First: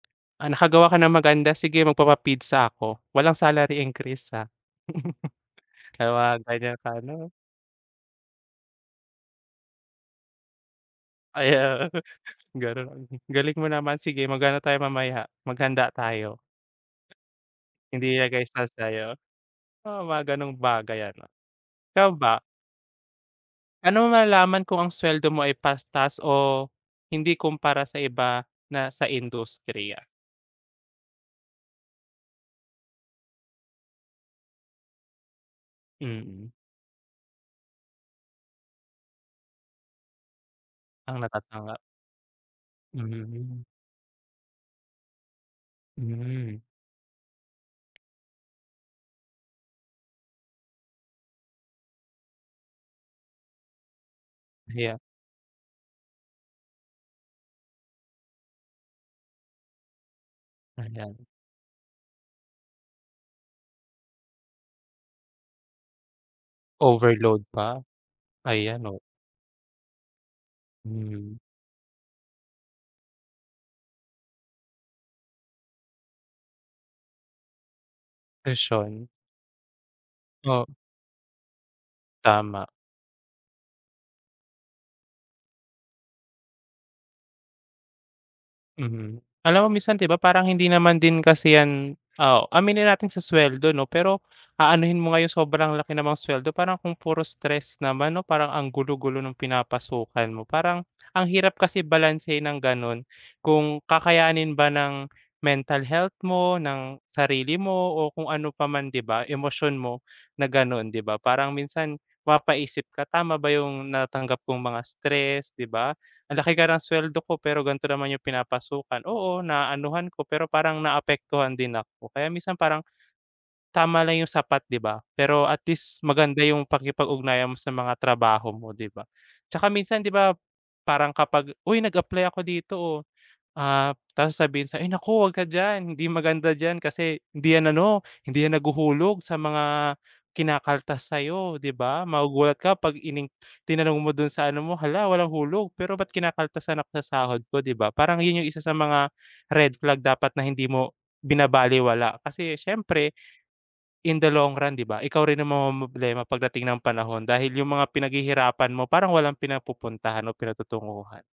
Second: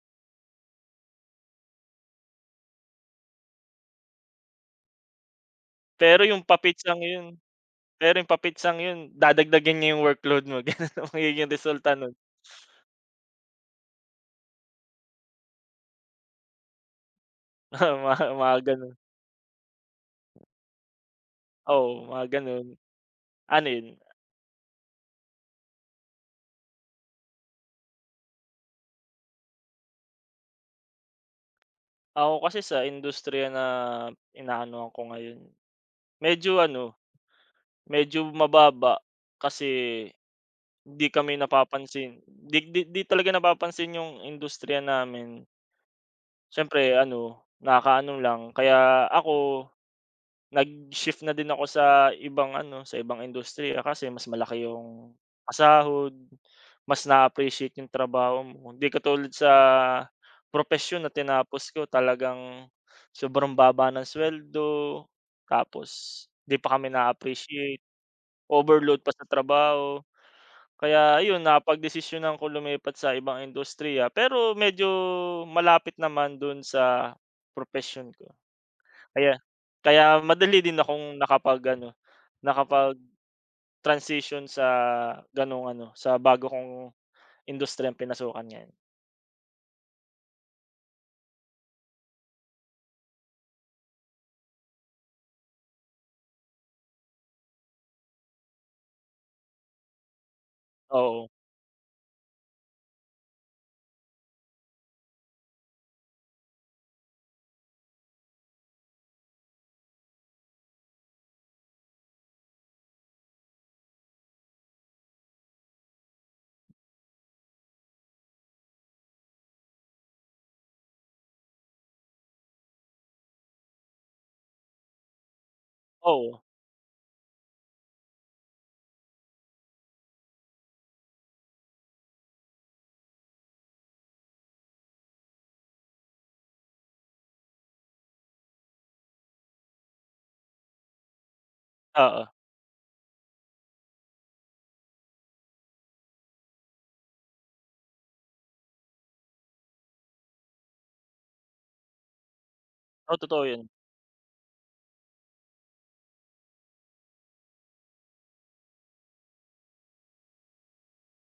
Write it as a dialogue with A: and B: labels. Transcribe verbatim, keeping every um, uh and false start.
A: Ah, nakagawa ka ng maganda, sige, magpapa-pizza ako. Walang salary increase, ha. Yung
B: Pero
A: mga
B: yung
A: ganyan sa
B: pa-pizzang yun
A: ano
B: pero yung pa-pizzang yun, dadagdagan niya yung workload mo, ganun ang magiging
A: Ay, oo,
B: resulta nun.
A: ganun. Galing mo naman. Sige, mag-ano tayo mamaya, maghanda tayo.
B: Oo,
A: Hindi
B: mga
A: nag
B: mga
A: [unintelligible]
B: ganun.
A: tayo? Oo, mga gano'ng bagay ano, ikaw
B: Oo, mga
A: ba?
B: ganun. Ano yun?
A: Pa'no mo malalaman kung ang suweldo mo ay pastas o hindi kumpara sa iba na sa industriya?
B: Ako kasi sa industriya na inaanuhan ko ngayon,
A: Mm.
B: medyo ano, medyo mababa. Kasi 'di
A: Ang
B: kami
A: natatanggap?
B: napapansin. 'Di 'di 'di talaga
A: Mhm.
B: napapansin yung industriya namin.
A: Hmm.
B: Siyempre ano, nakaka-ano lang. Kaya ako, nag-shift na din ako sa ibang ano, sa ibang industriya kasi mas malaki
A: Pahiya
B: yung pasahod. Mas na-a-appreciate yung trabaho mo. Hindi katulad sa propesyon na
A: Anong
B: tinapos ko, talagang sobrang baba ng suweldo. Tapos 'di pa kami
A: Overload pa.
B: na-a-appreciate,
A: Ayan, oh.
B: overload pa sa trabaho. Kaya
A: Mhm.
B: ayun, napagdesisyonan ko lumipat sa ibang industriya, pero medyo malapit naman dun sa propesyon ko.
A: Ishon
B: Kaya kaya madali
A: O.
B: din akong nakapag-ano,
A: Tama.
B: nakapag-transition sa gano'ng ano, sa bago kong industriyang pinasukan ngayon.
A: Mhm. Alam mo minsan, 'di ba parang hindi naman din kasi 'yan oo, aminin natin sa suweldo 'no, pero aanuhin mo nga yung sobrang laki namang suweldo, parang kung puro stress naman 'no. Parang ang gulo-gulo nung pinapasukan mo. Parang ang
B: Oo.
A: hirap kasi balansehin ng gano'n. Kung kakayanin ba ng mental health mo, ng sarili mo, o kung ano pa man, 'di ba? Emosyon mo, na gano'n, 'di ba? Parang minsan, mapapaisip ka, tama ba yung natanggap kong mga stress, 'di ba? Ang laki kara ng suweldo ko pero gan'to naman yung pinapasukan. Oo, naaanuhan ko, pero parang naaapektuhan din ako. Kaya minsan parang, tama lang yung sapat, 'di ba? Pero at least maganda
B: Oo.
A: yung pakikipag-ugnayan mo sa mga trabaho mo, 'di ba? Tsaka minsan, 'di ba, parang kapag, "Uy, nag-apply ako dito, oh." Ah, tapos sabihin sa'yo, "Ay, naku, 'wag ka diyan. Hindi maganda diyan kasi hindi 'yan ano, hindi 'yan naghuhulog sa mga kinakaltas sa'yo," 'di ba?
B: Oo.
A: Magugulat ka 'pag in-inc tinanong mo dun sa ano mo, "Hala, walang hulog, pero ba't kinakaltasan ako sa sahod ko?" 'Di ba parang yun yung isa sa mga red flag dapat na hindi mo binabalewala. Kasi siyempre,
B: O, totoo yun.
A: in the long run, 'di ba? Ikaw rin ang mamomroblema pagdating ng panahon. Dahil yung mga pinaghihirapan mo, parang walang pinapupuntahan o pinatutunguhan.